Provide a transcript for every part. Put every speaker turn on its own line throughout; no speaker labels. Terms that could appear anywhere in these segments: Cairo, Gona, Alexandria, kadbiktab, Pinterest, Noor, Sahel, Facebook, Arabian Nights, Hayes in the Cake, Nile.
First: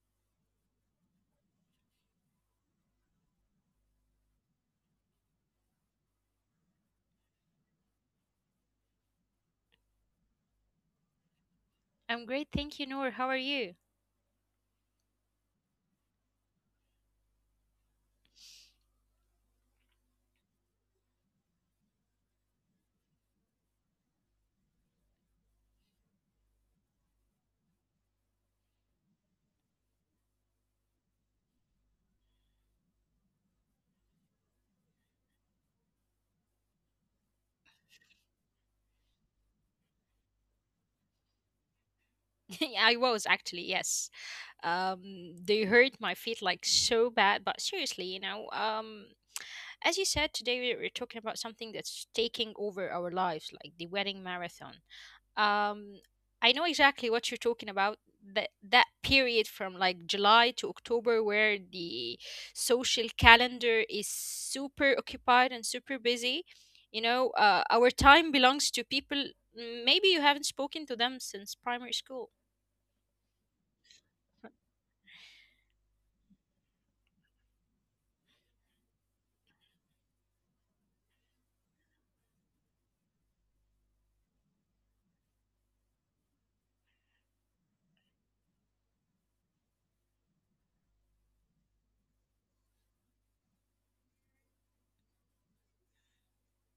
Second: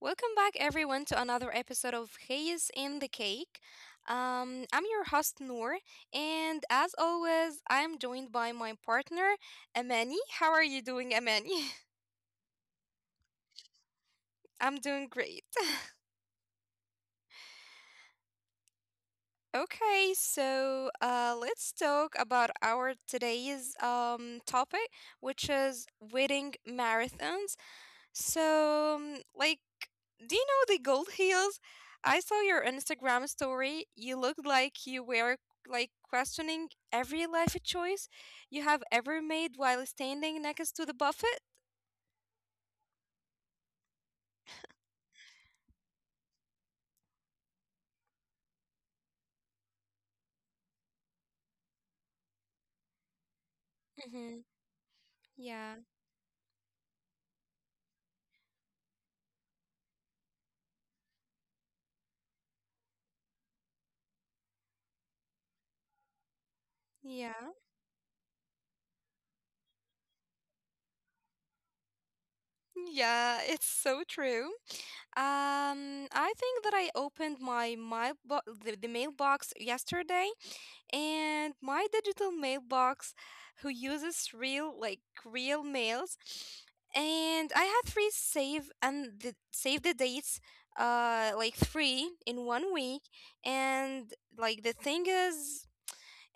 Welcome back, everyone, to another episode of Hayes in the Cake. I'm your host, Noor, and as always, I'm joined by my partner, Amani. How are you doing, Amani?
I'm great, thank you, Noor. How are you?
I'm doing great. Okay, so let's talk about our today's topic, which is wedding marathons. So, do you know the gold heels? I saw your Instagram story. You looked like you were like questioning every life choice you have ever made while standing next to the buffet.
I was actually, yes. They hurt my feet like so bad, but seriously, as you said, today we're talking about something that's taking over our lives, like the wedding marathon.
hmm
Um,
Yeah,
I know exactly what you're talking about. That period from like July to October, where the social calendar is super occupied and super busy. Our
yeah,
time belongs to people. Maybe you haven't spoken to them since primary school.
yeah. It's so true. I think that I opened my the mailbox yesterday, and my digital mailbox, who uses real like real mails, and I had three save and the, save the dates, uh, like three in 1 week. And like the thing is,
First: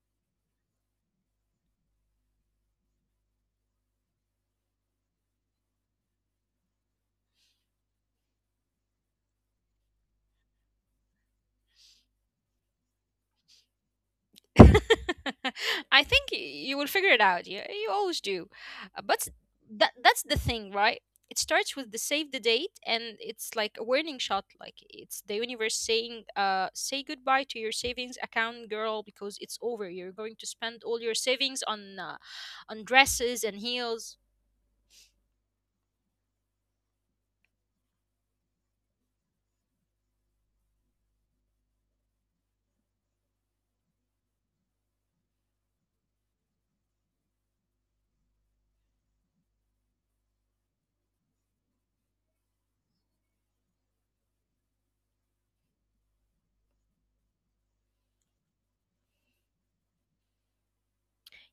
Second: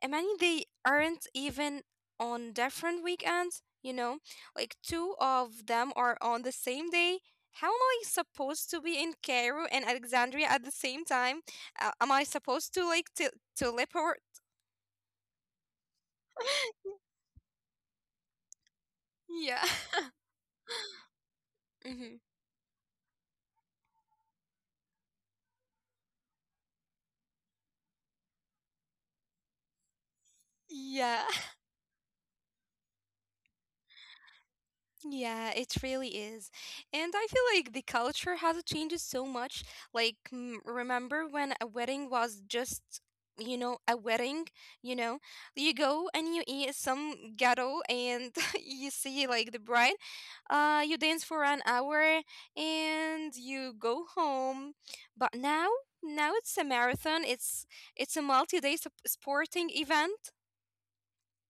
I mean, they aren't even on different weekends, you know, like two of them are on the same day. How am I supposed to be in Cairo and Alexandria at the same time? Am I supposed to like to teleport?
I think you will figure it out. You always do. But
Yeah.
that's the thing, right? It starts with the
hmm
save the date, and it's like a warning shot. Like it's the universe saying, "Say goodbye to your savings account, girl, because it's over. You're going to spend all your
Yeah.
savings on dresses and heels."
Yeah, it really is. And I feel like the culture has changed so much. Like, remember when a wedding was just, you know, a wedding, you know, you go and you eat some ghetto and you see like the bride, you dance for an hour and you go home. But now, now it's a marathon. It's a sporting event.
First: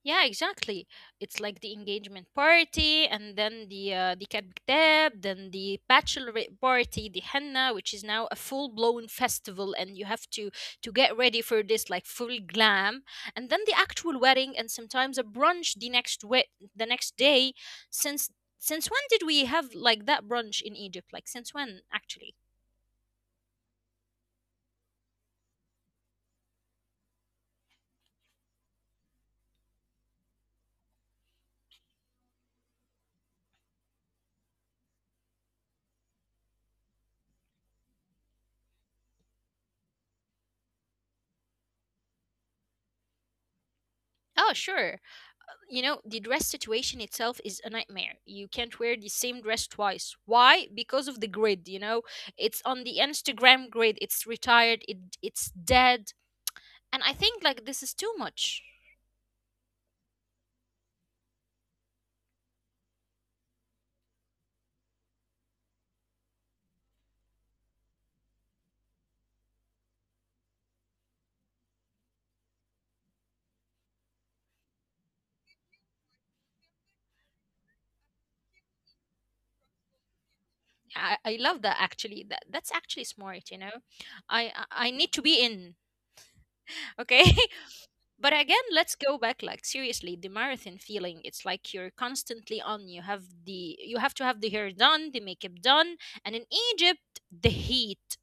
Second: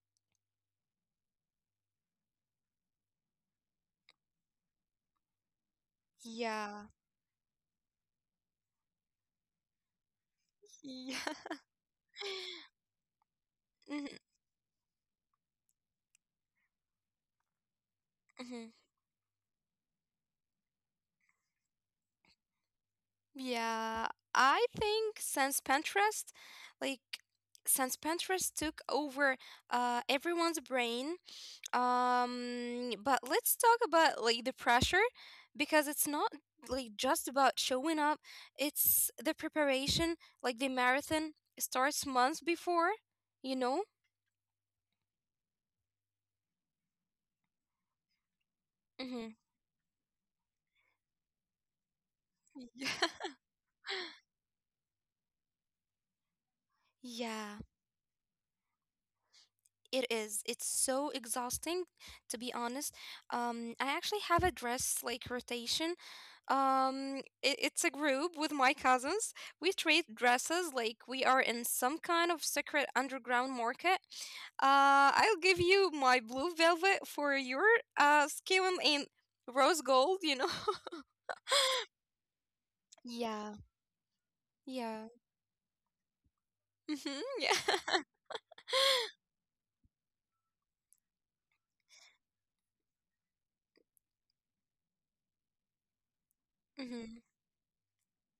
Yeah, exactly. It's like the engagement party, and then the kadbiktab, then the bachelorette
Yeah.
party, the henna, which is now a full blown festival, and you have to get
Yeah.
ready for this like full glam, and then the
Mhm,
actual wedding, and sometimes a brunch the the next day. Since
mhm.
since when did we have like that brunch in Egypt? Like since when actually?
Yeah, I think since Pinterest, like since Pinterest took over everyone's brain, but let's talk about like the pressure, because it's not like just about showing up, it's the preparation. Like the marathon starts months before, you know?
Oh, sure. You know, the dress situation itself is a nightmare. You can't wear the
Mm-hmm.
same dress twice. Why? Because of the grid, you know, it's on the Instagram grid. It's retired. It's dead, and I think
Yeah.
like this is too much.
It is. It's so exhausting, to be honest. I actually have a dress like rotation. It's a group with my cousins. We trade dresses like we are in some kind of secret underground market. I'll give you my blue velvet for your skin in rose gold. You know.
I love that actually. That's actually
Yeah.
smart, you know, I
Yeah.
need to be in.
Mm-hmm.
Okay.
Yeah.
But again, let's go back. Like, seriously, the marathon feeling, it's like you're constantly on. You have the, you have to have the hair done, the makeup done, and in
Mm-hmm.
Egypt, the heat,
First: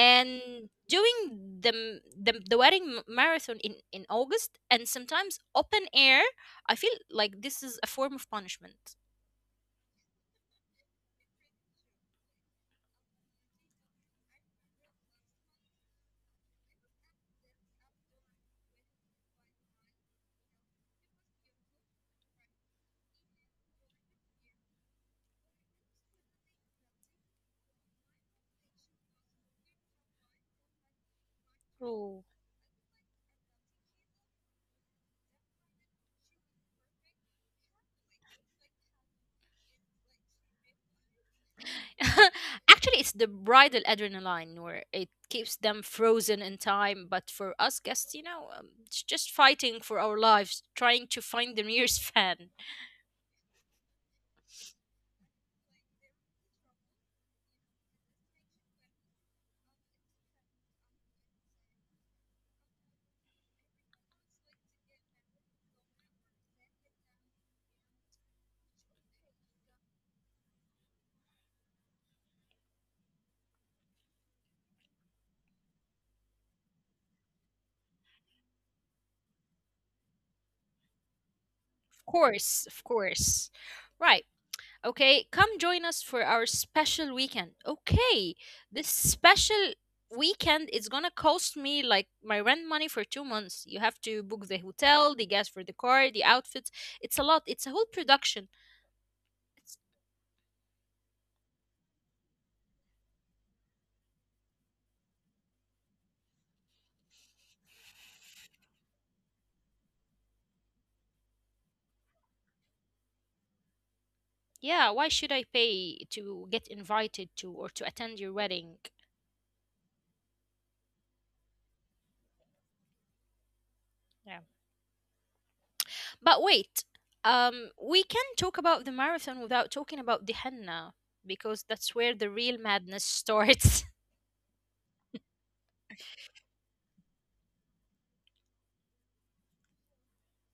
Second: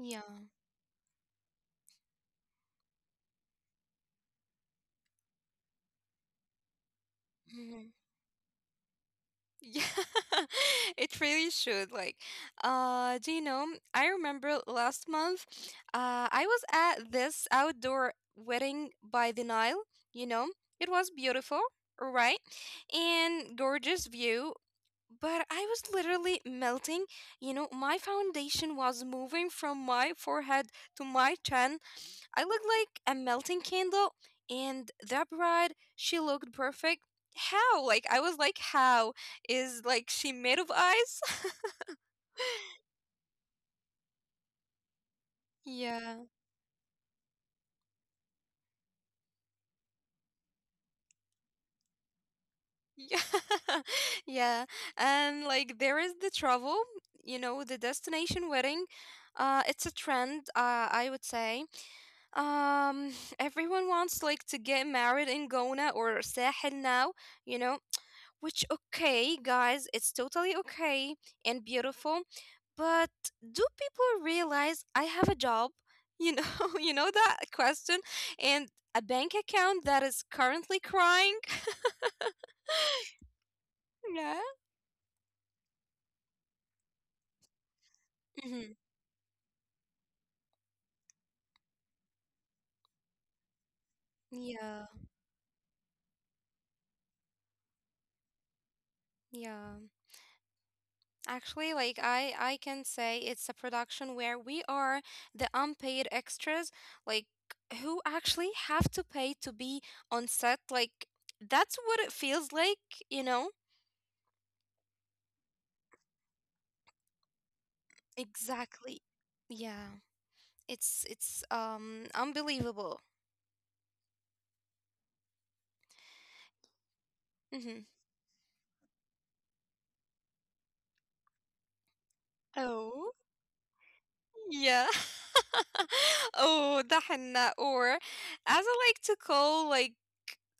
Yeah.
doing the the wedding marathon in August, and sometimes open air, I feel like this is a form of punishment.
Yeah, it really should. Like, do you know? I remember last month, I was at this outdoor wedding by the Nile. You know, it was beautiful, right? And gorgeous view. But I was literally melting. You know, my foundation was moving from my forehead to my chin.
Oh,
I looked like a melting candle, and that bride, she looked perfect. How? Like, I was like, how? Is like she made of ice?
actually, it's the bridal adrenaline where it keeps them
Yeah.
frozen in time, but for us guests, it's just fighting for our lives, trying to find the nearest fan. Of
Yeah. Yeah. And like there is the travel, you know, the destination wedding. Uh, it's a trend, I would say. Um everyone wants like to get married in Gona or Sahel now, you know. Which, okay, guys, it's totally okay and beautiful. But do people realize I have a job? You know, you know that question? And a bank account that is currently crying?
course, of course. Right.
Yeah.
Okay, come join us for our special weekend. Okay,
hmm
this special weekend is gonna cost me like my rent money for two months. You have to book the
Yeah,
hotel, the gas for the car, the outfits. It's a lot, it's a whole production.
yeah.
It's-
Actually, like I can say it's a production where we are the unpaid extras, like who actually have to pay to be on set. Like that's what it feels like, you know?
Yeah, why should I pay to get invited to or to attend your wedding?
Exactly. Yeah. It's unbelievable.
Yeah. But wait,
Mm-hmm.
we can talk about the marathon without talking about the henna, because that's where the real
Oh,
madness starts.
yeah.
Okay.
Oh, دحنا or as I like to call like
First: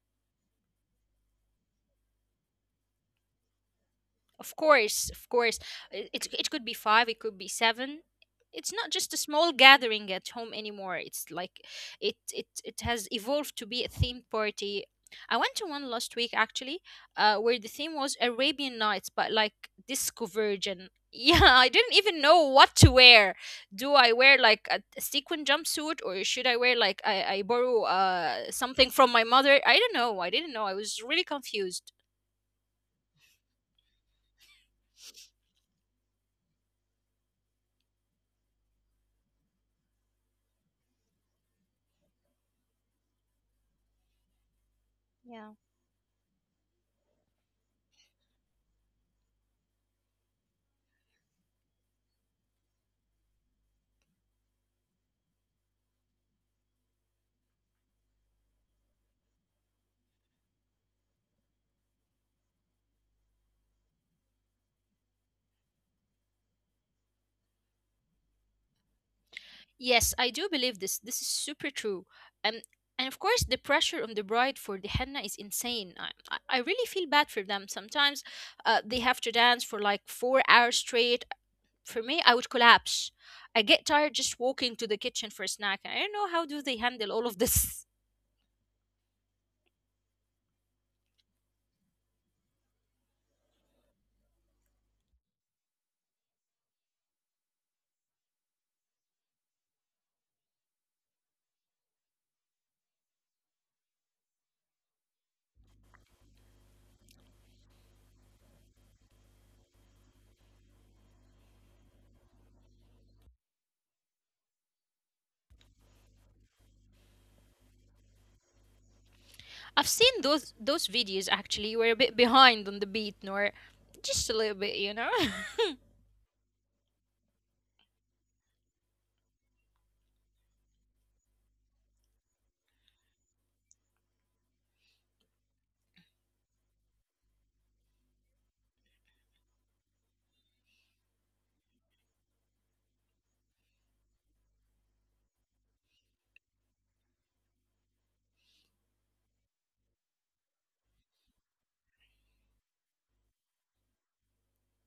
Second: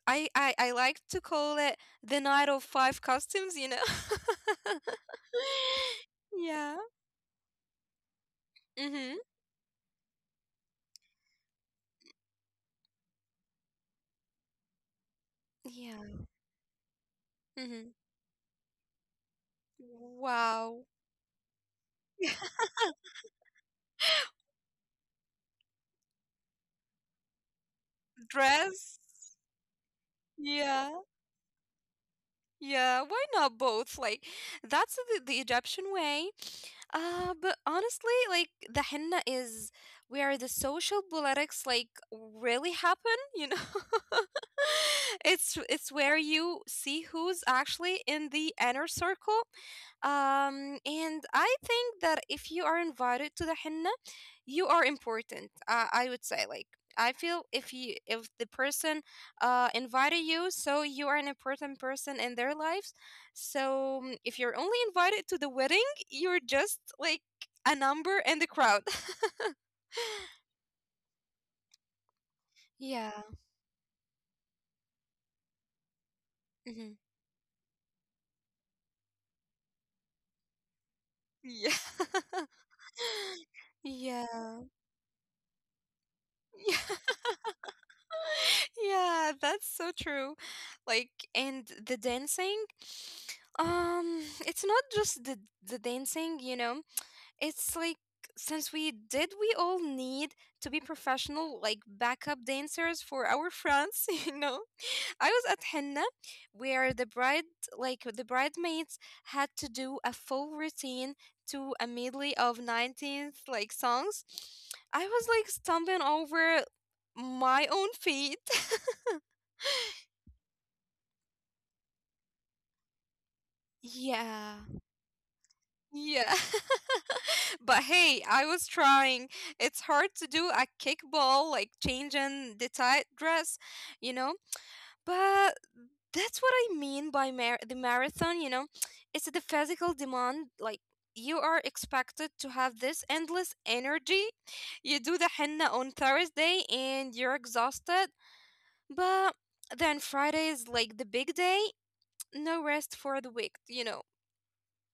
I like to call it the night of five costumes, you know.
Of course, of course. It could be
Yeah.
five, it could be seven. It's not just a
Mhm.
small gathering at home anymore. It's like it has evolved to be a themed party. I went to one last
Yeah.
week actually, where the
Mhm.
theme was Arabian Nights, but like disco
Wow.
version. Yeah, I didn't even know what to wear. Do I wear like a sequin jumpsuit, or should I wear like I borrow something
Dress.
from my mother? I don't know. I didn't know. I
Yeah.
was really confused.
Yeah, why not both? Like, that's the Egyptian way. But honestly, like, the henna is where the social politics, like, really happen, you know? It's where you see who's actually in the inner circle. And I think that if you are invited to the henna, you are important. I would say, like, I feel if you, if the person uh invited you, so you are an important person in their lives. So, if you're only invited to the wedding, you're just like a number in the crowd.
Yes, I do believe this. This is super true. Um,
Yeah.
and of course, the pressure on the bride for the henna is insane. I
hmm
really feel bad for them. Sometimes they have to dance for like four hours straight.
Yeah.
For me, I would collapse. I get tired just
Yeah.
walking to the kitchen for a snack. I don't know how do
Yeah.
they handle all of this.
Yeah, that's so true. Like, and the dancing, it's not just the dancing, you know. It's like since we did we all need to be professional like backup dancers for our friends, you know. I was at henna where the bride, like the bridesmaids, had to do a full routine to a medley of 19th like songs. I was like stumbling over my own feet.
I've seen those videos actually. You were a bit behind on the beat, Nor, just a little
Yeah.
bit, you know.
Yeah. But hey, I was trying. It's hard to do a kickball, like changing the tight dress, you know? But that's what I mean by the marathon, you know? It's the physical demand. Like, you are expected to have this endless energy. You do the henna on Thursday and you're exhausted. But then Friday is like the big day. No rest for the week, you know?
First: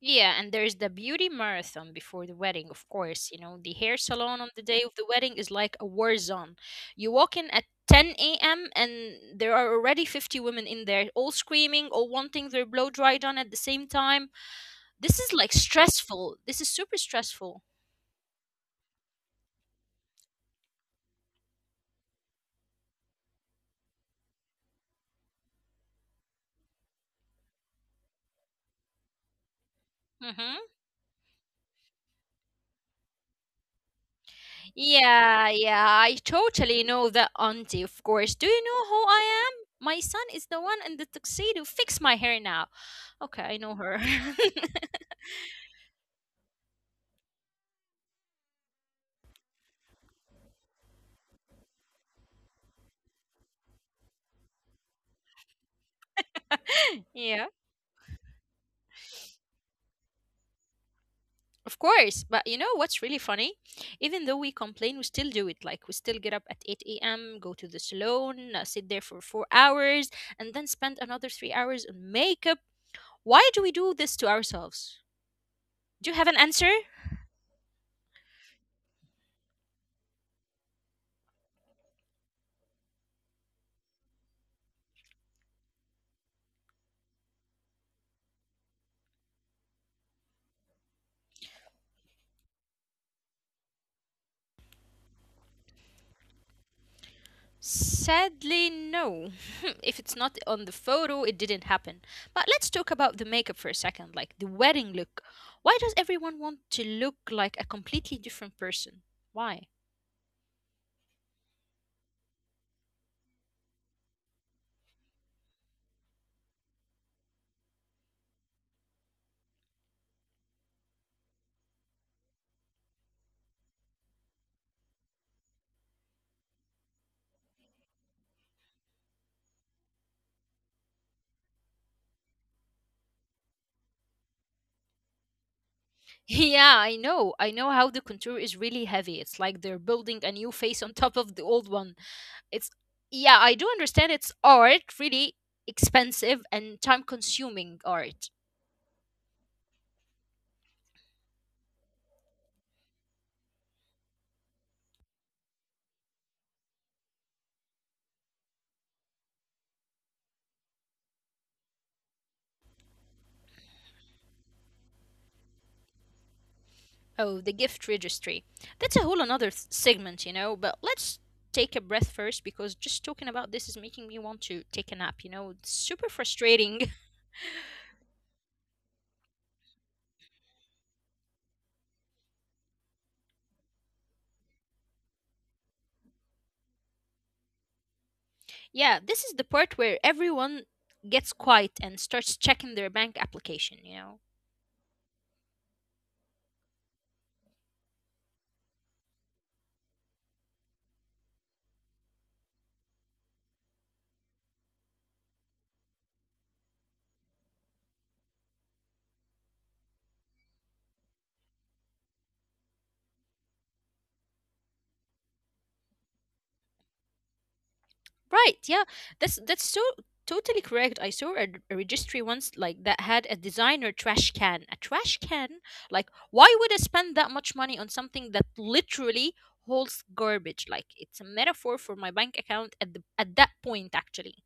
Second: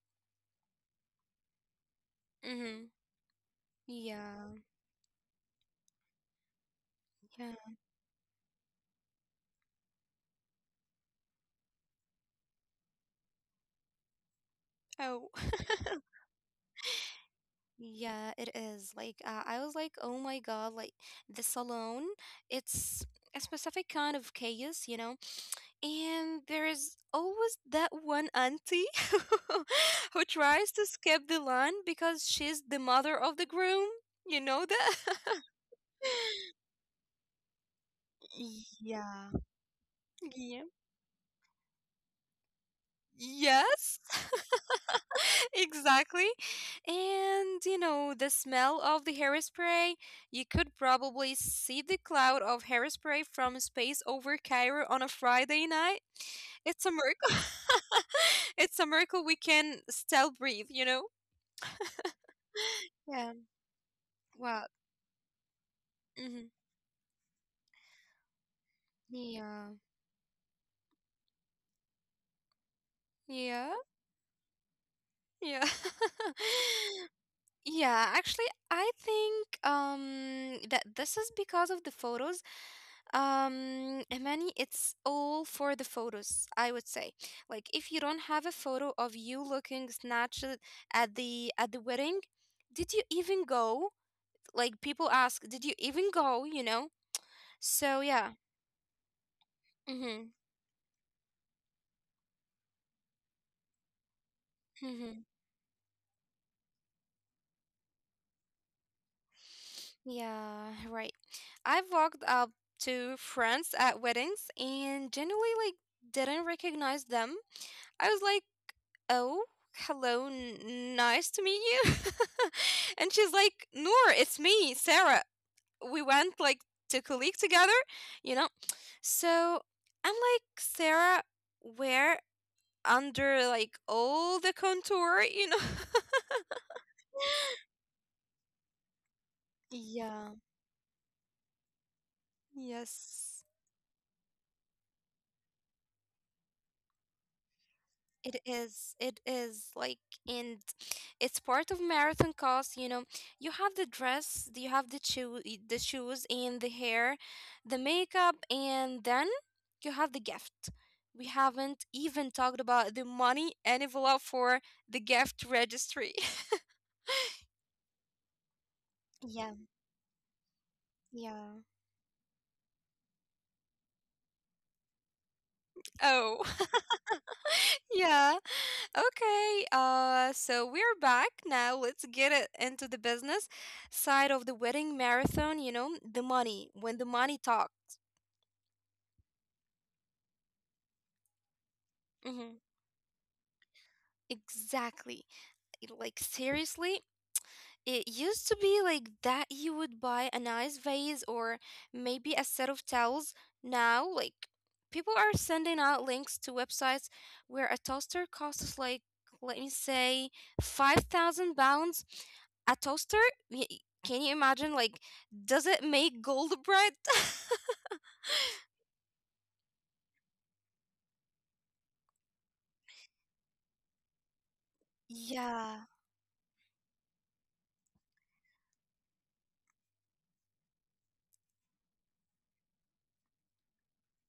Yeah, and there's the beauty marathon before the wedding, of
Mm-hmm.
course. You know, the hair salon
Yeah.
on the day of the wedding is like a war zone. You walk in
Yeah.
at 10 a.m., and there are already 50 women in there, all screaming, all wanting their blow dry done at the same time. This is
Oh.
like stressful. This is super stressful.
Yeah, it is. Like I was like, oh my god, like the salon, it's a specific kind of chaos, you know? And there is always that one auntie who
Mm-hmm.
tries to skip the line because she's the mother of the groom. You know that?
Yeah, yeah, I totally know that auntie, of course. Do you know who
Yeah.
I am? My son is the
Yeah.
one in the tuxedo. Fix my hair now. Okay, I know her.
Yes. exactly. And you know, the smell of the hairspray, you could probably see the cloud of hairspray from space over Cairo on a Friday night. It's a
Yeah.
miracle. it's a miracle we can still breathe, you know?
Of course, but you know what's really
Yeah.
funny? Even though we
Well,
complain, we still do it. Like, we still get up
mhm.
at 8 a.m., go to the salon, sit there for four
Yeah.
hours, and then spend another three hours on makeup. Why do we
Yeah.
do this to ourselves?
Yeah.
Do you have an answer?
Yeah, actually, I think that this is because of the photos. Imani, it's all for the photos, I would say. Like if you don't have a photo of you looking snatched at the wedding, did you even go? Like people ask, did you even go, you know? So yeah.
Sadly, no. If it's not
Mhm.
on the photo, it didn't happen. But let's talk about the makeup for a second, like the wedding look.
Mhm.
Why does everyone want to look like a completely different person? Why?
Yeah, right. I've walked up to friends at weddings and generally like didn't recognize them. I was like, "Oh, hello, nice to meet you." And she's like, "Noor, it's me, Sarah. We went like to colleague together, you know." So I'm like, "Sarah, where under like all the contour, you know?"
Yeah, I know. I know how the contour is really heavy. It's like they're building a
Yeah.
new face on top of the old one. It's, yeah, I
Yes.
do understand it's art, really expensive and time consuming art.
It is like, and it's part of marathon cost. You know, you have the dress, you have the shoes, and the hair, the makeup, and then you have the gift. We haven't even talked about the money envelope for the gift registry.
Oh, the gift registry. That's a whole another
Yeah,
segment, you know, but let's
yeah.
take a breath first, because just talking about this is making me want to take a nap, you know. It's super
Oh,
frustrating.
yeah. Okay. So we're back now. Let's get it into the business side of the wedding marathon. You know, the money. When the money talks.
Yeah, this is the part where everyone gets quiet and starts
Mm-hmm.
checking their bank application, you know.
Exactly. Like, seriously, it used to be like that you would buy a nice vase or maybe a set of towels. Now, like, people are sending out links to websites where a toaster costs like, let me say, 5,000 pounds. A toaster? Y- Can you imagine? Like, does it make gold bread?
Right, yeah. That's so totally correct. I saw a registry once like that had a designer trash can. A trash can?
Yeah.
Like, why would I spend that much money on something that literally holds garbage? Like, it's a metaphor for my bank account at the at that point actually.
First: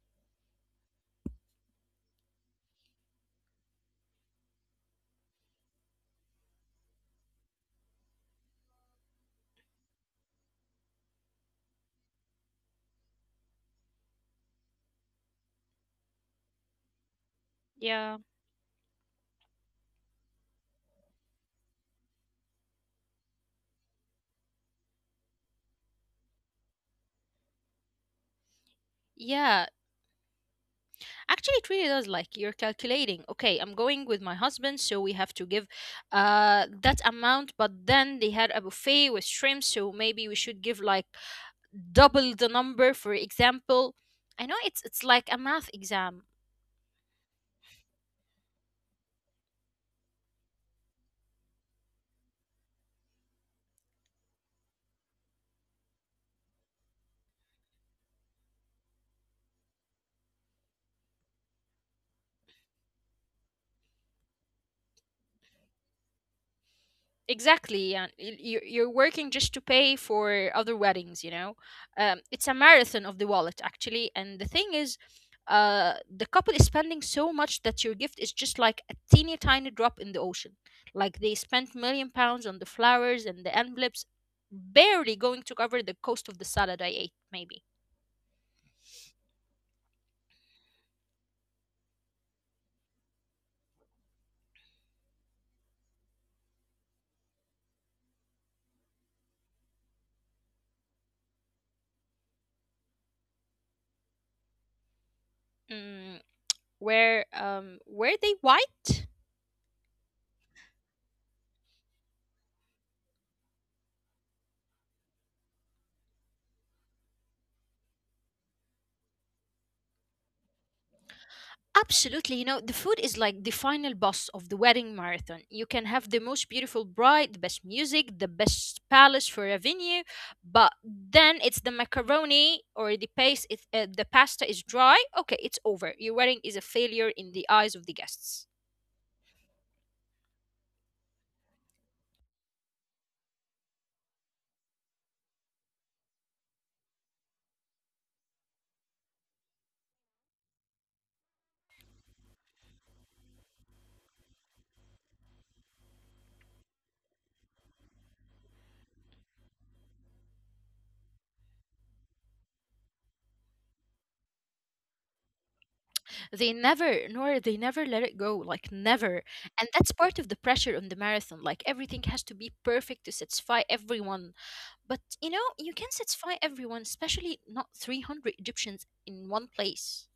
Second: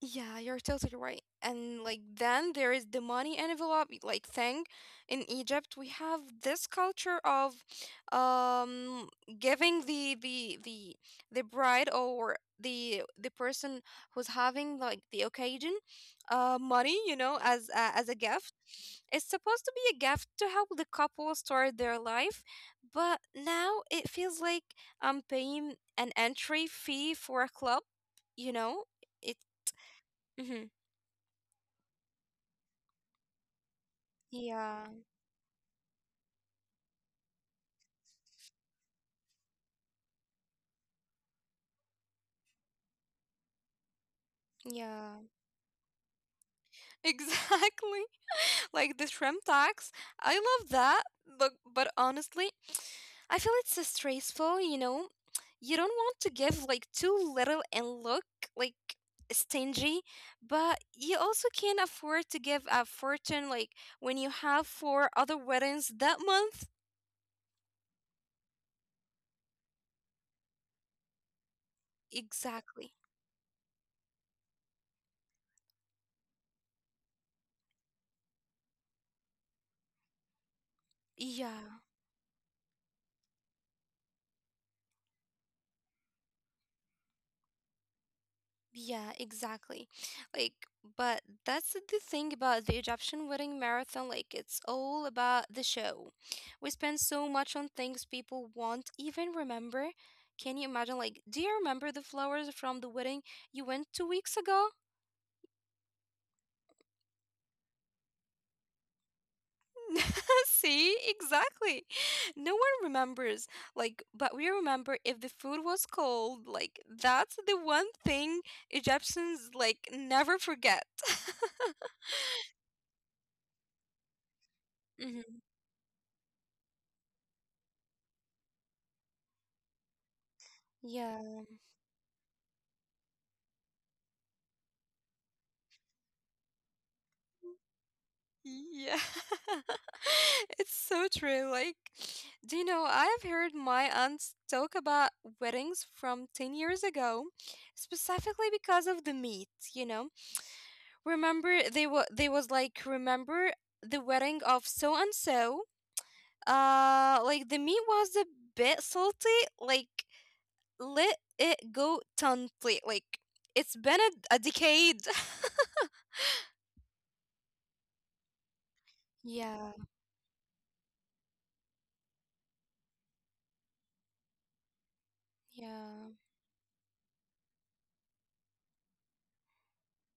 Yeah, you're totally right. And like then there is the money envelope like thing. In Egypt, we have this culture of um giving the bride or the person who's having like the occasion money, you know, as a
Yeah.
gift. It's supposed to be a gift to help the couple start their life, but now it feels like I'm paying an entry fee for a club, you know?
Yeah,
Mm-hmm.
actually, it really does. Like, you're calculating, okay, I'm going with my husband,
Yeah,
so we have to give that amount. But then they had a buffet with shrimp, so maybe we should give like double the number, for example. I know, it's
yeah,
like a math exam.
exactly. Like the shrimp tax. I love that, but honestly, I feel it's stressful, you know. You don't want to give like too little and look like stingy, but you also can't afford to give a fortune like when you have 4 other weddings that month.
Exactly, yeah. You're working just to pay for other weddings, you know. It's a
Exactly.
marathon of the wallet actually, and the thing is, the couple is spending so much that your gift is just like a teeny tiny drop in the ocean. Like, they spent
Yeah.
million pounds on the flowers, and the envelopes barely going to cover the cost of the salad I ate, maybe.
Yeah, exactly. Like, but that's the thing about the Egyptian wedding marathon. Like, it's all about the show. We spend so much on things people won't even remember. Can you imagine? Like, do you remember the flowers from the wedding you went 2 weeks ago?
Mm, were were they white?
See, exactly. No one remembers. Like, but we remember if the food was cold. Like, that's the one thing Egyptians like never forget.
Absolutely. You know, the food is like the final boss of the wedding
hmm
marathon. You can have the most beautiful bride, the best music, the best palace for a venue, but then
Yeah.
it's the macaroni or the paste, it, the pasta is dry. Okay, it's over. Your wedding is a failure in the eyes of the guests.
Yeah. It's so true. Like, do you know, I've heard my aunts talk about weddings from 10 years ago, specifically because of the meat, you know? Remember they were they was like, remember the wedding of so and so? Like the meat was a bit salty, like let it go tantly. Like it's been a decade.
They never, Nor, they never let it go, like never. And
Yeah,
that's part of the pressure on the marathon. Like, everything has to be perfect to satisfy everyone. But you know, you can
yeah.
satisfy everyone, especially not 300 Egyptians in one place.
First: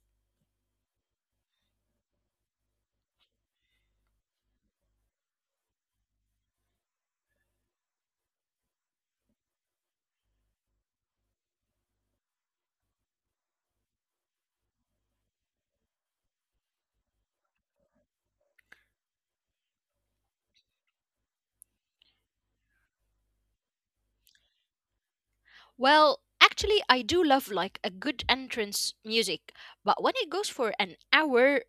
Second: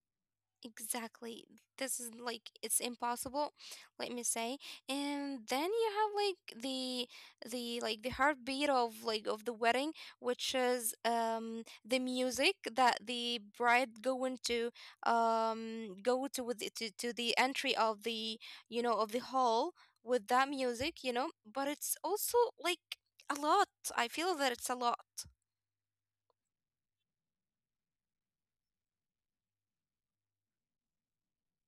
Exactly. This is like it's impossible, let me say. And then you have like the heartbeat of like of the wedding, which is the music that the bride going to go to with to the entry of the you know of the hall with that music, you know. But it's also like a lot. I feel that it's a lot.
Well, actually, I do love like a good entrance music, but when it goes for an hour,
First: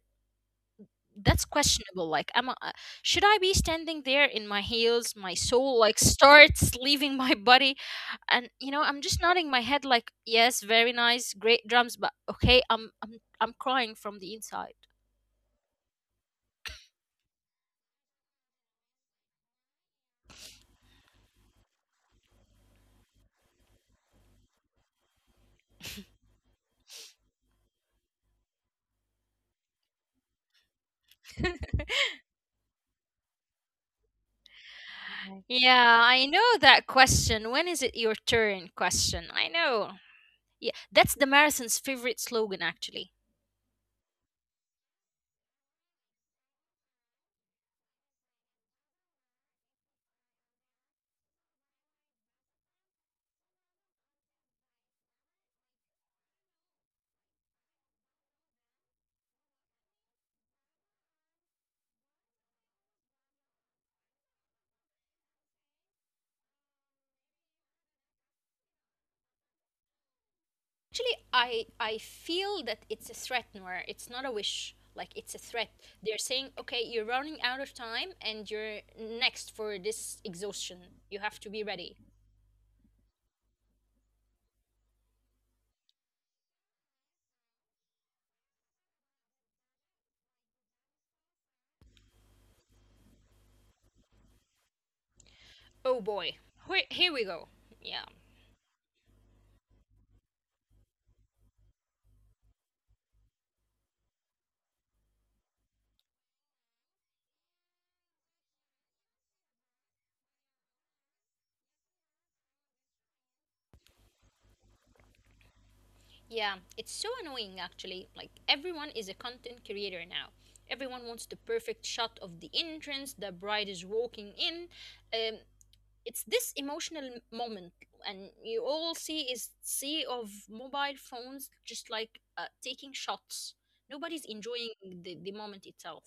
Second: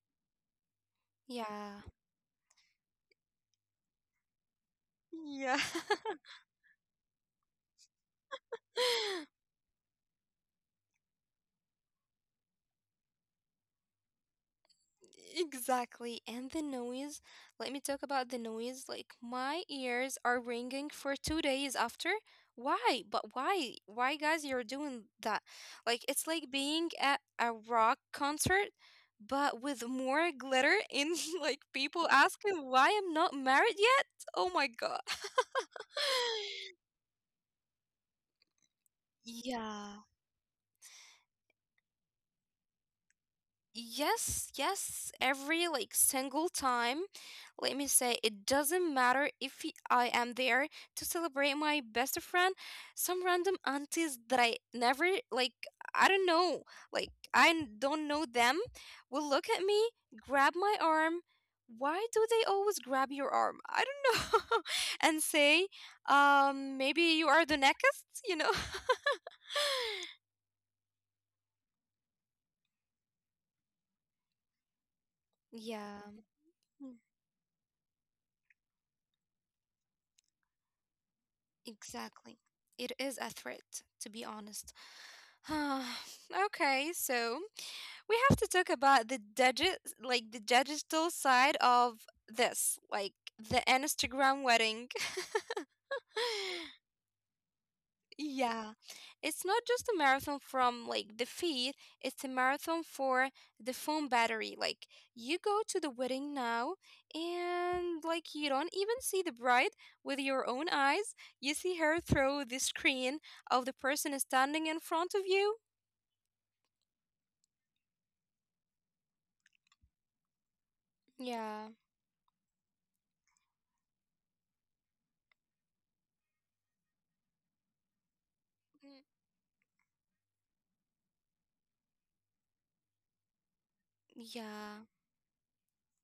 that's
Yeah.
questionable. Like, am I, should I be standing there in my heels? My
Yeah.
soul like starts leaving my body, and you know, I'm just nodding my head like, yes, very nice, great drums, but okay, I'm crying from the inside.
Exactly. And the noise, let me talk about the noise. Like my ears are ringing for 2 days after. Why? But why? Why, guys, you're doing that? Like it's like being at a rock concert, but with more glitter and like people asking why I'm not married yet. Oh my God.
Yeah, I know that question. When is it your turn question? I know.
Yeah.
Yeah, that's the marathon's favorite slogan actually.
Yes, yes, every like single time. Let me say, it doesn't matter if I am there to celebrate my best friend, some random aunties that I never like, I don't know, like I don't know them, will look at me, grab my arm. Why do they always grab your arm? I don't know. And say, maybe you are the next,
Actually, I feel that it's a threat, Noir. It's not a wish. Like, it's a threat.
Yeah.
They're saying, "Okay,
Mm,
you're running out of time, and you're next for this exhaustion. You have to be ready."
exactly. It is a threat, to be honest. Ah, okay, so we have to talk about the like the digital side of this, like the Instagram wedding.
Oh boy. Here we go. Yeah.
Yeah. It's not just a marathon from like the feed, it's a marathon for the phone battery. Like you go to the wedding now and like you don't even see the bride with your own eyes. You see her through the screen of the person standing in front of you.
Yeah, it's so annoying actually. Like, everyone is a content creator now. Everyone wants the
Yeah.
perfect shot of the entrance, the bride is walking in. Um, it's this emotional moment, and you all
Mm.
see is sea of mobile phones just like taking shots. Nobody's enjoying
Yeah.
the moment itself.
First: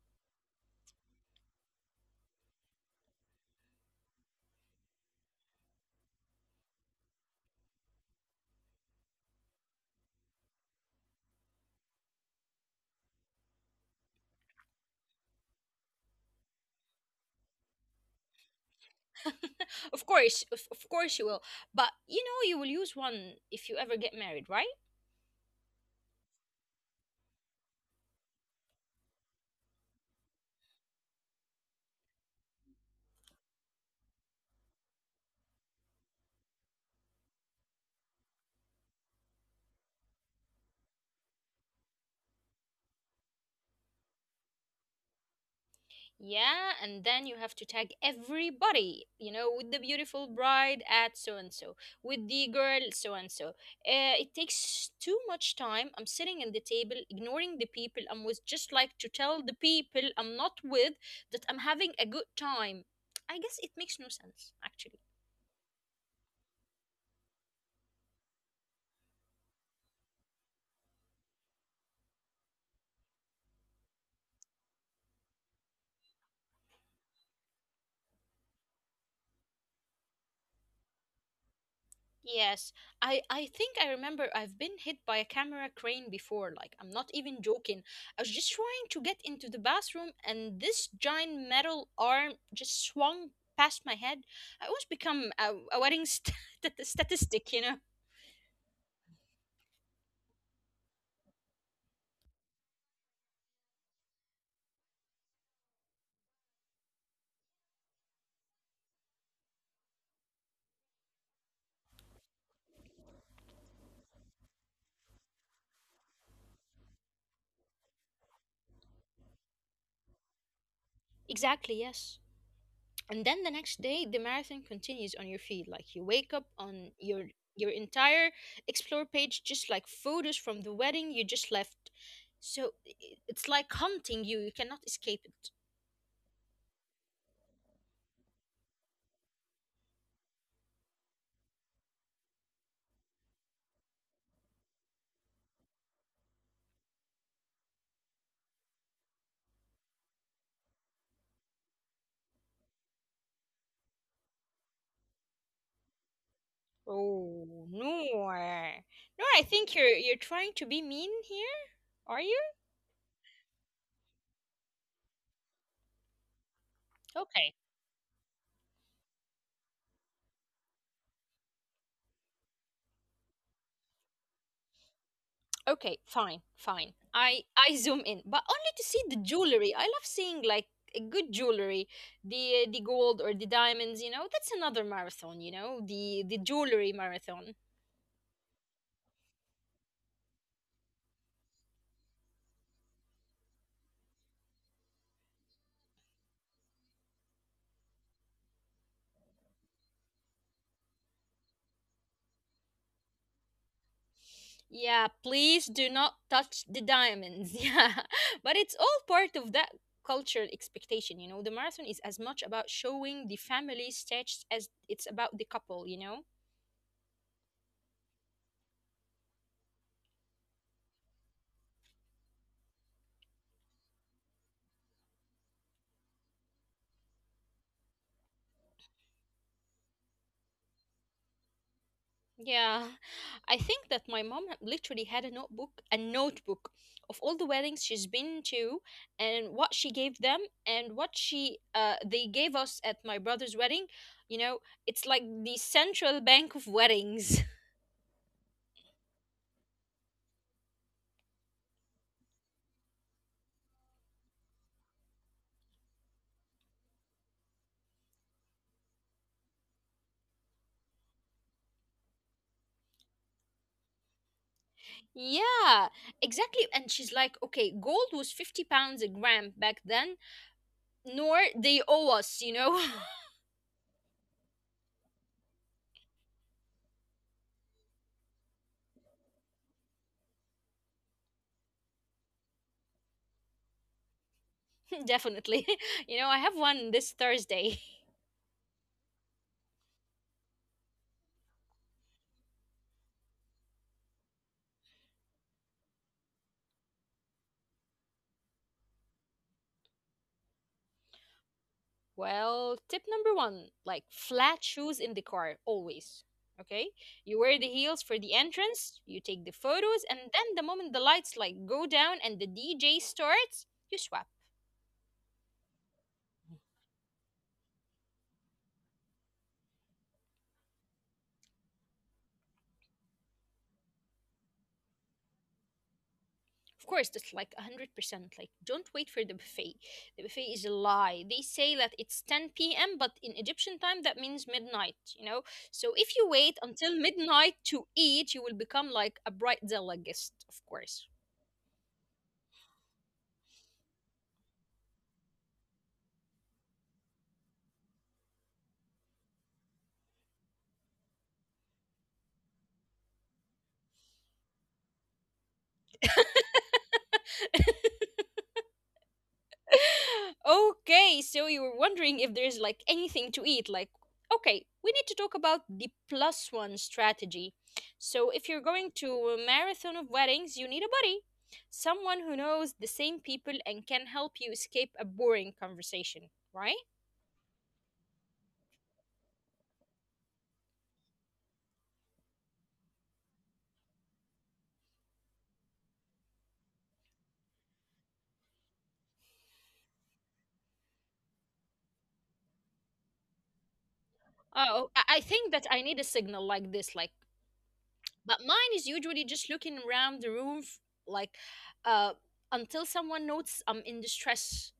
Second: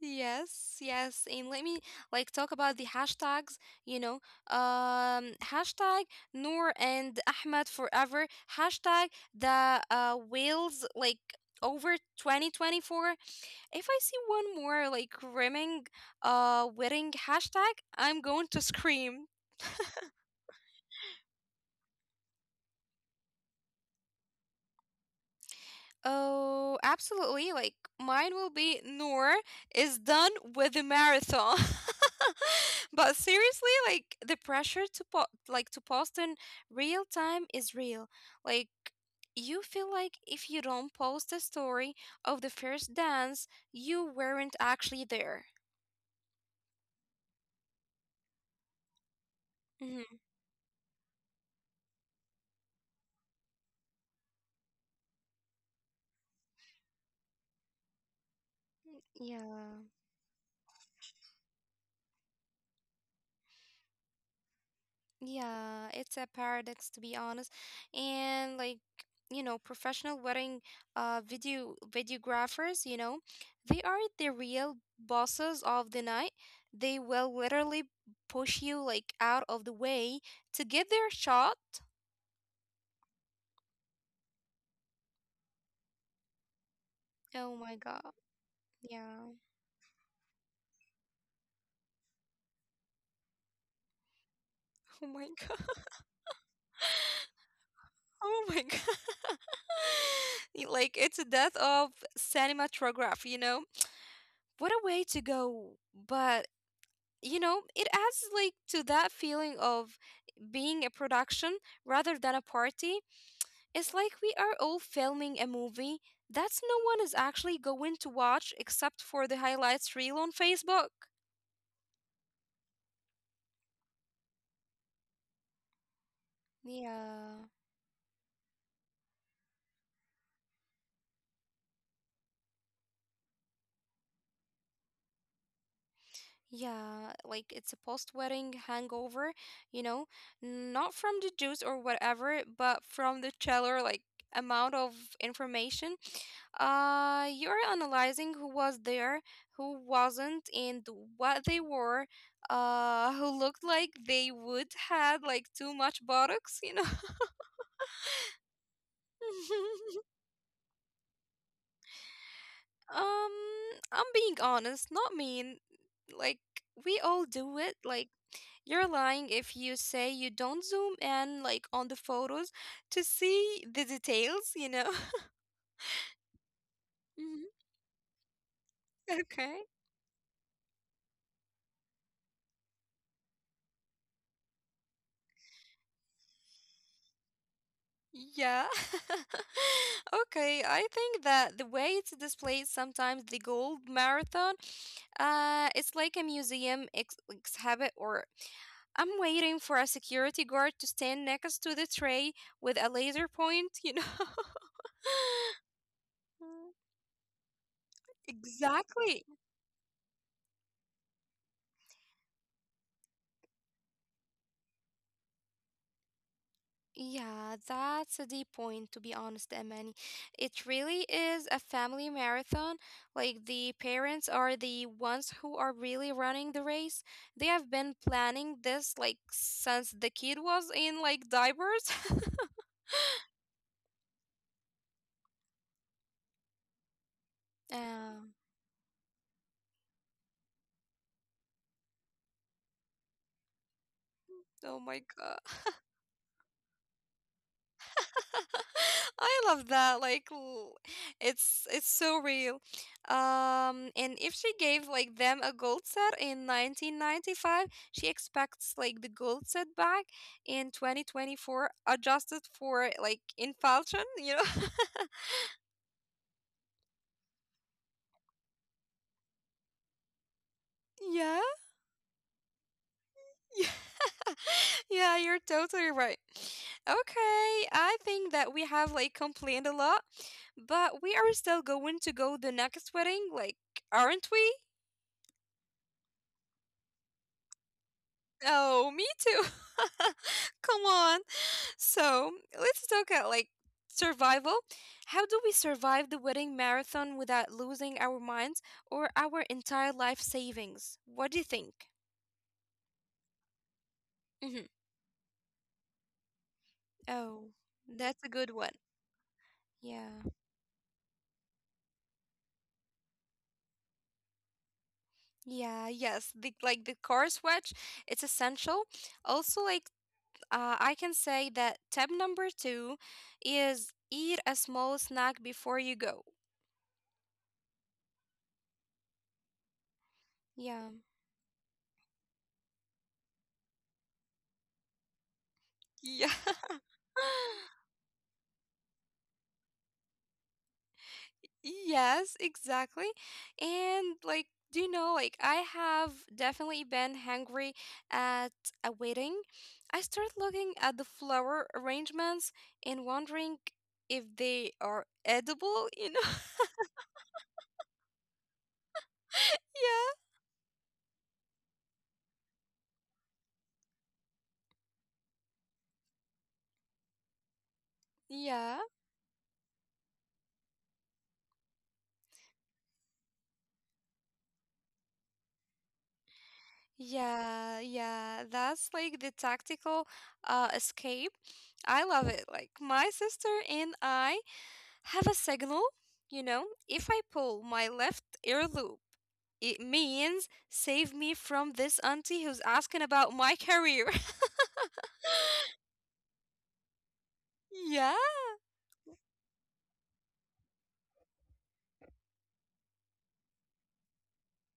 Yes, yes. And let me like talk about the hashtags, you know. Hashtag Noor and Ahmed forever. Hashtag the whales like over 2024. If I see one more like rimming wedding hashtag, I'm going to scream.
Of course, of course you will. But you know you will use one if you ever get married, right?
Oh, absolutely. Like mine will be Noor is done with the marathon. But seriously, like the pressure to po like to post in real time is real. Like you feel like if you don't post a story of the first dance, you weren't actually there.
Yeah, and then you have to tag everybody, you know, with the
Mhm.
beautiful bride at so and so, with the girl so and so. It takes too much time. I'm sitting at the table, ignoring the people I'm with, just like to tell the
Yeah.
people I'm not with that I'm having a good time. I guess it makes no sense, actually.
Yeah, it's a paradox to be honest. And like, you know, professional wedding videographers, you know, they are the real bosses of the night. They will literally push you like out of the way to get their shot.
Yes, I think I remember I've been hit by a camera crane before. Like, I'm not even
Oh my
joking.
God.
I was just trying to get
Yeah.
into the bathroom, and this giant metal arm just swung past my head. I almost
Oh my
become a,
God.
a wedding statistic, you know?
Oh my God. Like it's a death of cinematograph, you know? What a way to go. But you know, it adds like to that feeling of being a production rather than a party. It's like we are all filming a movie that's no one is actually going to watch except for the highlights reel on Facebook.
Exactly, yes. And then the next day, the marathon continues on your feed. Like, you wake up on
Yeah.
your entire explore page just like photos from the wedding you just left. So i- it's like haunting you. You cannot escape it.
Yeah, like it's a post-wedding hangover, you know, not from the juice or whatever, but from the chiller, like amount of information. You're analyzing who was there, who wasn't, and what they wore, who looked like they would had like too much buttocks.
Oh, no. Eh. No, I think you're trying to be mean here, are you?
Um, I'm being honest, not mean. Like we all
Okay.
do it, like You're lying if you say you don't zoom in like on the photos to see the details,
Okay, fine, fine. I
Mhm.
I zoom in, but only to see the
Okay.
jewelry. I love seeing like a good jewelry, the gold or the diamonds, you know. That's another marathon, the jewelry marathon.
Yeah. Okay, I think that the way it's displayed sometimes the gold marathon, it's like a museum ex exhibit or I'm waiting for a security guard to stand next to the tray with a laser point,
Yeah, please do not touch
Mm.
the diamonds. Yeah. But it's all
Exactly.
part of that cultural expectation, you know, the marathon is as much about showing the family stitched as it's about the couple, you know.
Yeah, that's a deep point, to be honest, Amani. It really is a family marathon. Like, the parents are the ones who are really running the race. They have been planning this, like, since the kid was in, like, diapers.
Yeah, I think that my mom literally had a notebook of all the weddings she's
Yeah.
been to and what she gave them and what she they gave us at my brother's wedding. You know,
Oh
it's
my
like
God.
the central bank of weddings.
I love that. It's so real. And if she gave like them a gold set in 1995, she expects like the gold set back in 2024 adjusted for like inflation, you know.
Yeah, exactly. And she's like, okay, gold was 50 pounds a gram back then, nor
Yeah.
they owe us, you know?
Yeah. Yeah, you're totally right. Okay, I think that we have like complained a lot, but we are still going to go the next wedding, like, aren't we?
Definitely. You know, I have one this Thursday.
Oh, me too. Come on. So let's talk about like survival. How do we survive the wedding marathon without losing our minds or our entire life savings? What do you think?
Well, tip number one, like
Hmm.
flat shoes in the car, always. Okay? You
Oh,
wear the heels for
that's a
the
good one.
entrance, you take the photos,
Yeah.
and then the moment the lights like go down and the DJ starts, you swap.
Yeah, yes. Like the car switch, it's essential. Also, like I can say that tab number two is eat a small snack before you go.
Of course, that's like 100%. Like, don't wait for the buffet. The buffet is a
Yeah.
lie. They say that it's 10 p.m., but in Egyptian time, that means midnight, you know? So if you
Yeah.
wait until midnight to eat, you will become like a bright Zella guest, of course.
Yes, exactly. And like, do you know, like I have definitely been hungry at a wedding. I start looking at the flower arrangements and wondering if they are edible,
Okay, so you were wondering if there's like anything to eat. Like, okay, we need to talk about the plus one strategy. So,
Yeah.
if you're
Yeah.
going to a marathon of weddings, you need a buddy, someone who knows the same people and can help you escape a boring conversation, right?
Yeah. Yeah. That's like the tactical escape. I love it. Like my sister and I have a signal, you know? If I pull my left ear loop, it means save me from this auntie who's asking about my career.
Oh, I think that I need a signal like this, like,
Yeah?
but mine is usually just looking around the room, like, uh, until someone notes I'm in distress.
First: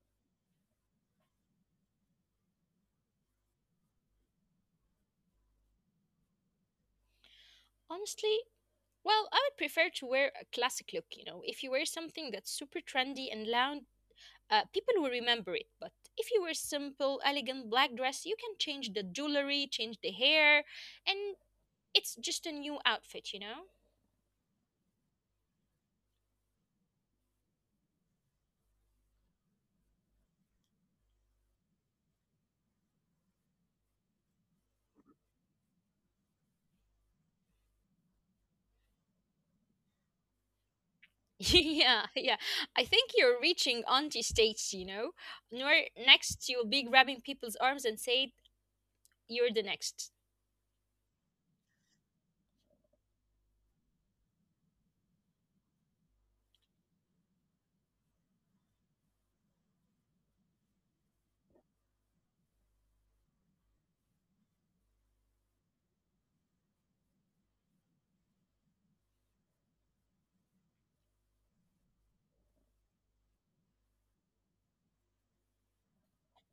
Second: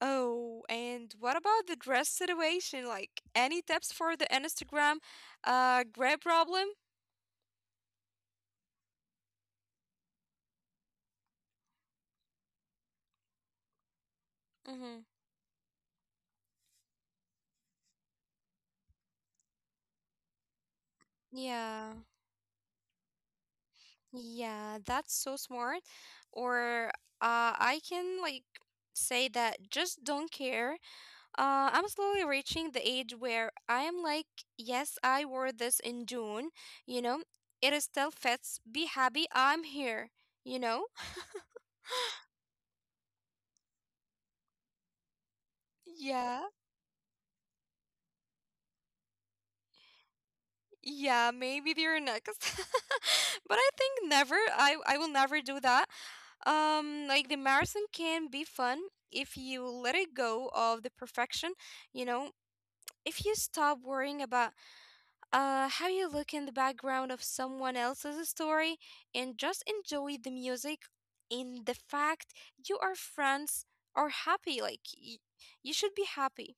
Oh, and what about the dress situation? Like, any tips for the Instagram gray problem?
Honestly, well, I would prefer to wear a classic look, you know. If you wear something that's super trendy and loud,
Mm-hmm.
people will remember it. But if you wear simple, elegant black dress, you can change the jewelry, change the hair, and
Yeah.
it's just a new outfit, you know?
Yeah, that's so smart. Or I can, like, say that just don't care. I'm slowly reaching the age where I am like, yes, I wore this in June, you know, it is still fits. Be happy, I'm here, you know?
Yeah, yeah. I think you're reaching auntie stage, you know. Where
Yeah,
next you'll be grabbing people's arms and say, you're the next.
yeah, maybe they're next. But I think never, I will never do that. Like the marathon can be fun if you let it go of the perfection, you know, if you stop worrying about how you look in the background of someone else's story and just enjoy the music in the fact you are friends or happy you should be happy.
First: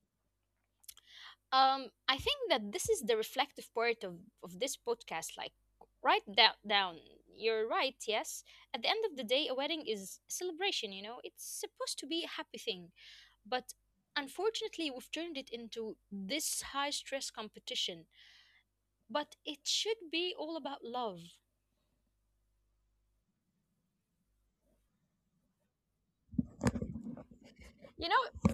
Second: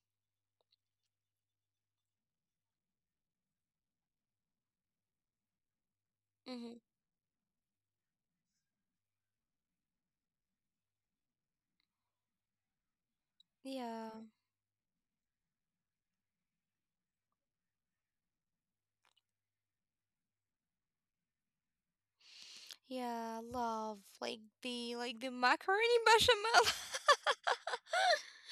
I think that this is the reflective part of this podcast. Like, write that
Mm-hmm.
down. You're right, yes. At the end of the day, a wedding is a celebration, you know. It's supposed to be a happy thing, but
Yeah.
unfortunately we've turned it into this high stress competition, but it should be all about love,
Yeah, love like the macaroni bechamel.
you know.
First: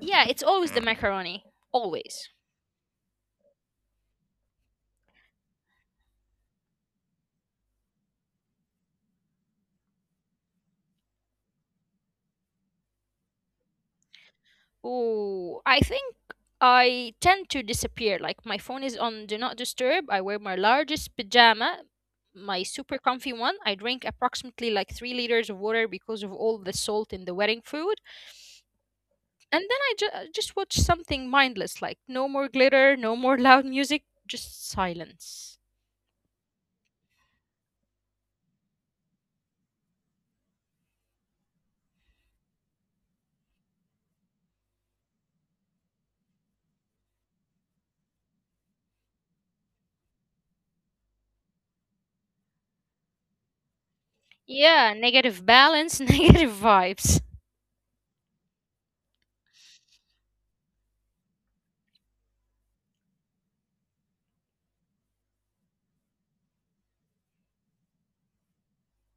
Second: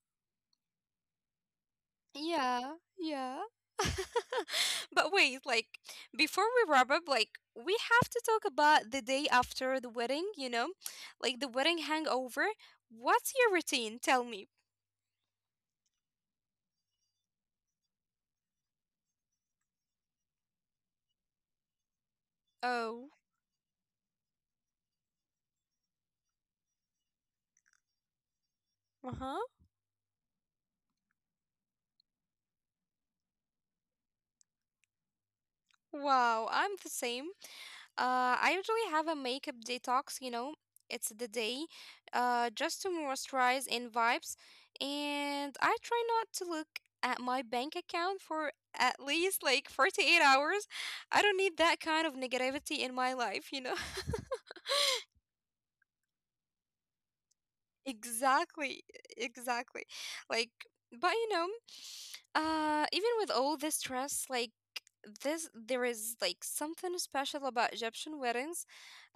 Yeah, it's always the macaroni, always.
Yeah. Yeah. But wait, like before we wrap up, like we have to talk about the day after the wedding, you know, like the wedding hangover. What's your routine? Tell me.
Oh, I think I tend to disappear. Like my phone is on do not disturb. I wear my largest pajama, my super
Oh,
comfy one. I drink approximately like 3 liters of water because of all the salt in the wedding food.
uh-huh.
And then I just watch something mindless, like no more glitter, no more loud music, just silence.
Wow, I'm the same. I usually have a makeup detox, you know, it's the day, just to moisturize and vibes, and I try not to look at my bank account for at least like 48 hours. I don't need that kind of negativity in my life, you know.
Yeah, negative balance, negative vibes.
Exactly, exactly. Like, but you know, even with all this stress, there is like something special about Egyptian weddings.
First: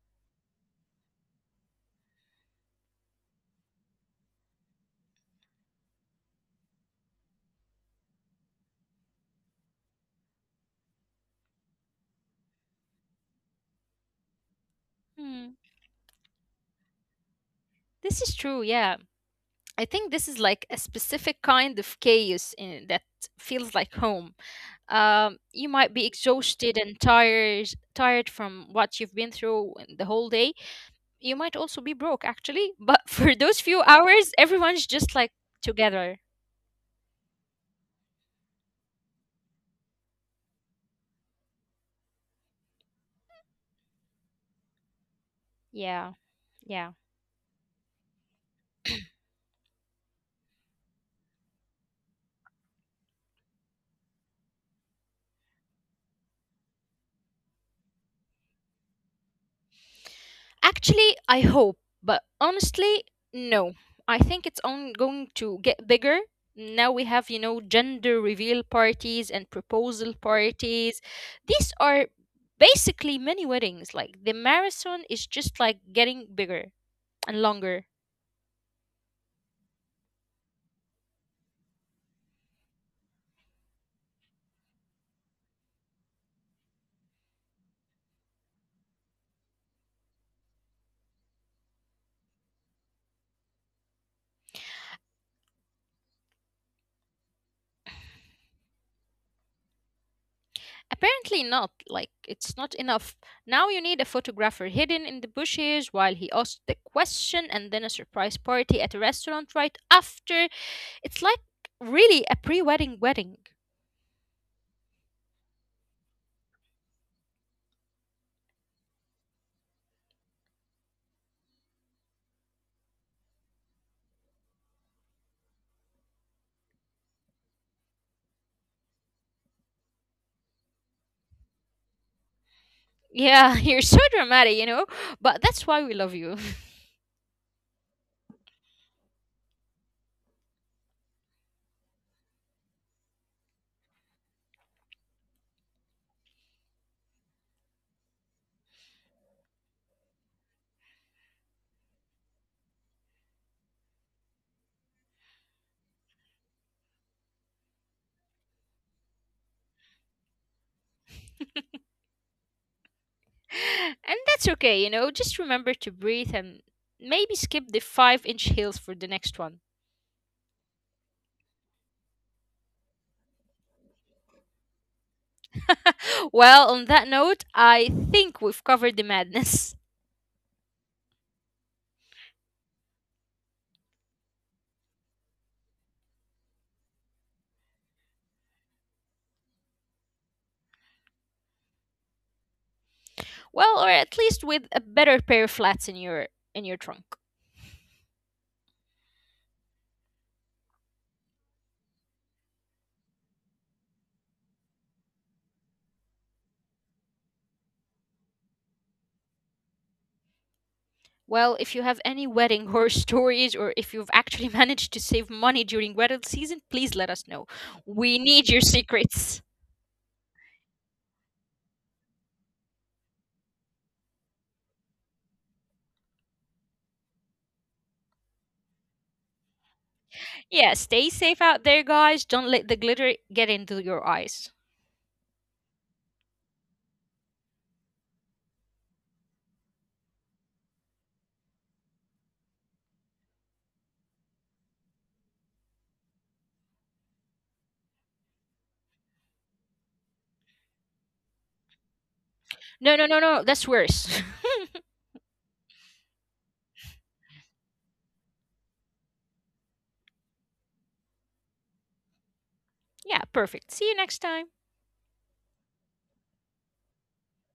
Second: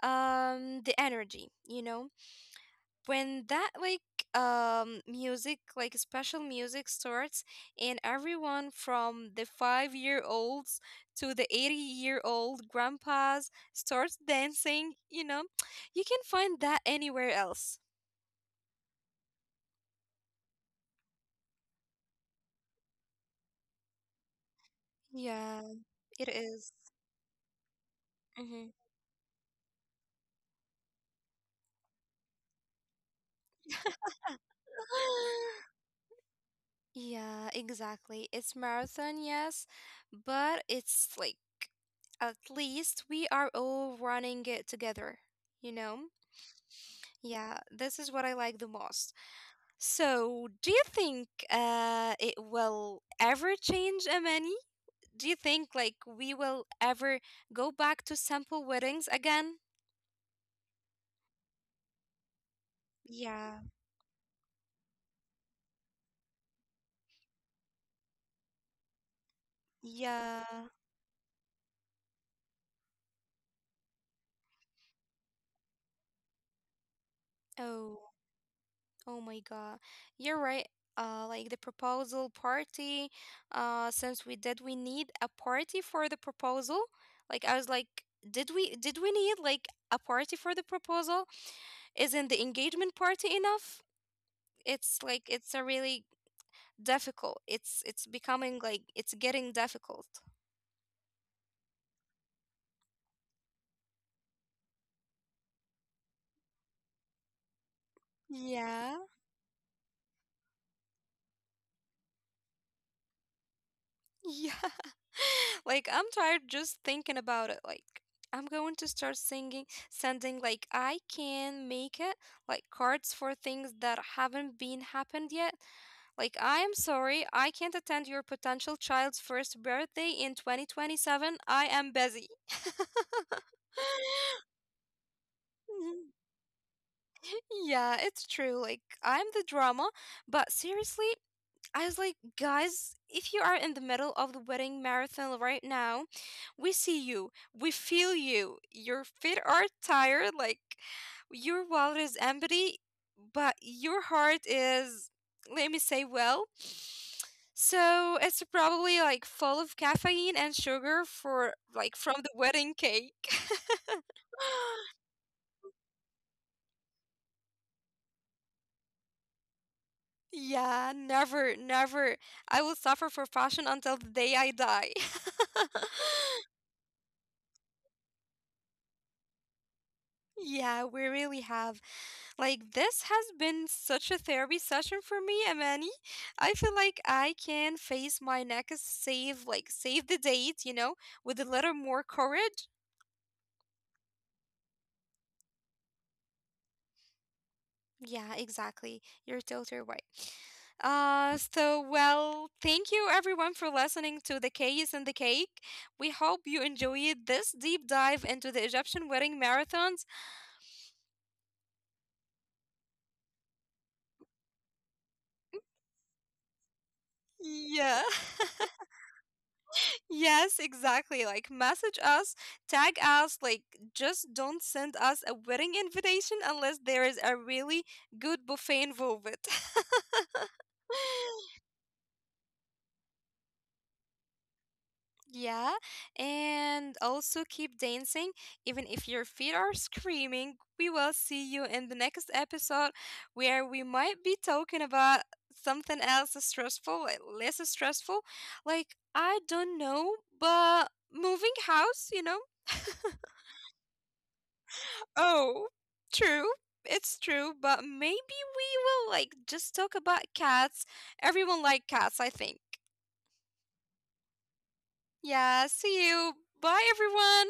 The energy, you know, when that music, like special music starts, and everyone from the 5-year-olds to the 80-year-old grandpas starts dancing. You know,
Hmm.
you can find that anywhere else.
This is true, yeah. I think this is like a specific kind of chaos in, that feels like home. You
Yeah.
might be
It is.
exhausted and tired from
Mm-hmm.
what you've been through in the whole day. You might also be broke actually, but for those few hours everyone's just like together.
Yeah, exactly. It's marathon, yes, but it's like at least we are all running it together, you know?
Yeah, yeah.
Yeah, this is what I like the most. So, do you think it will ever change, Amani? Do you think like we will ever go back to sample weddings again?
Actually, I hope, but honestly
Yeah.
no, I think it's on going to get bigger. Now we have, you know, gender reveal parties and proposal
Yeah.
parties. These are basically mini weddings. Like, the marathon is just like getting bigger and longer.
Oh. Oh my God. You're right. Like the proposal party. Since we need a party for the proposal? Like I was like, did we need like a party for the proposal? Isn't the engagement party enough? It's like it's a really difficult. It's becoming like it's getting difficult.
Apparently not, like, it's not enough. Now you need a photographer hidden in the bushes while he asks the question, and then a surprise party at a
Yeah.
restaurant right after. It's like really a pre wedding wedding.
Yeah. Like I'm tired just thinking about it. Like I'm going to start sending like I can make it, like cards for things that haven't been happened yet. Like I am sorry, I can't attend your potential child's first birthday in 2027. I am busy.
Yeah, you're so dramatic, you know, but that's why we love you.
Yeah, it's true. Like I'm the drama, but seriously, I was like, guys, if you are in the middle of the wedding marathon right now, we see you, we feel you, your feet are tired, like your wallet is empty, but your heart is, let me say, well. So it's probably like full of caffeine and sugar for like from the wedding cake.
And that's okay, you know, just remember to breathe and maybe skip the 5 inch heels for the next one.
Yeah, never, never. I will suffer for fashion until the day I die.
Well, on that note, I think we've covered the madness.
Yeah, we really have. Like, this has been such a therapy session for me, Amani. I feel like I can face my next save, like, save the date, you know, with a little more courage.
Well, or at least with a better pair of flats in your trunk.
Yeah, exactly. You're totally right. Well, thank you everyone for listening to The Case and the Cake. We hope you enjoyed this deep dive into the Egyptian wedding marathons.
Well, if you have any wedding horror stories or if you've actually managed to save money during wedding season, please let us know.
Yeah.
We need your secrets.
Yes, exactly. Like, message us, tag us, like, just don't send us a wedding invitation unless there is a really good buffet involved.
Yeah, stay safe out there, guys. Don't let the glitter get into your eyes.
Yeah, and also keep dancing, even if your feet are screaming. We will see you in the next episode where we might be talking about something else stressful, like, less stressful. Like, I don't know, but moving house, you know.
No, no, no, no. That's worse.
Oh, true. It's true, but maybe we will like just talk about cats. Everyone like cats, I think.
Yeah, perfect. See you next time.
Yeah, see you. Bye everyone.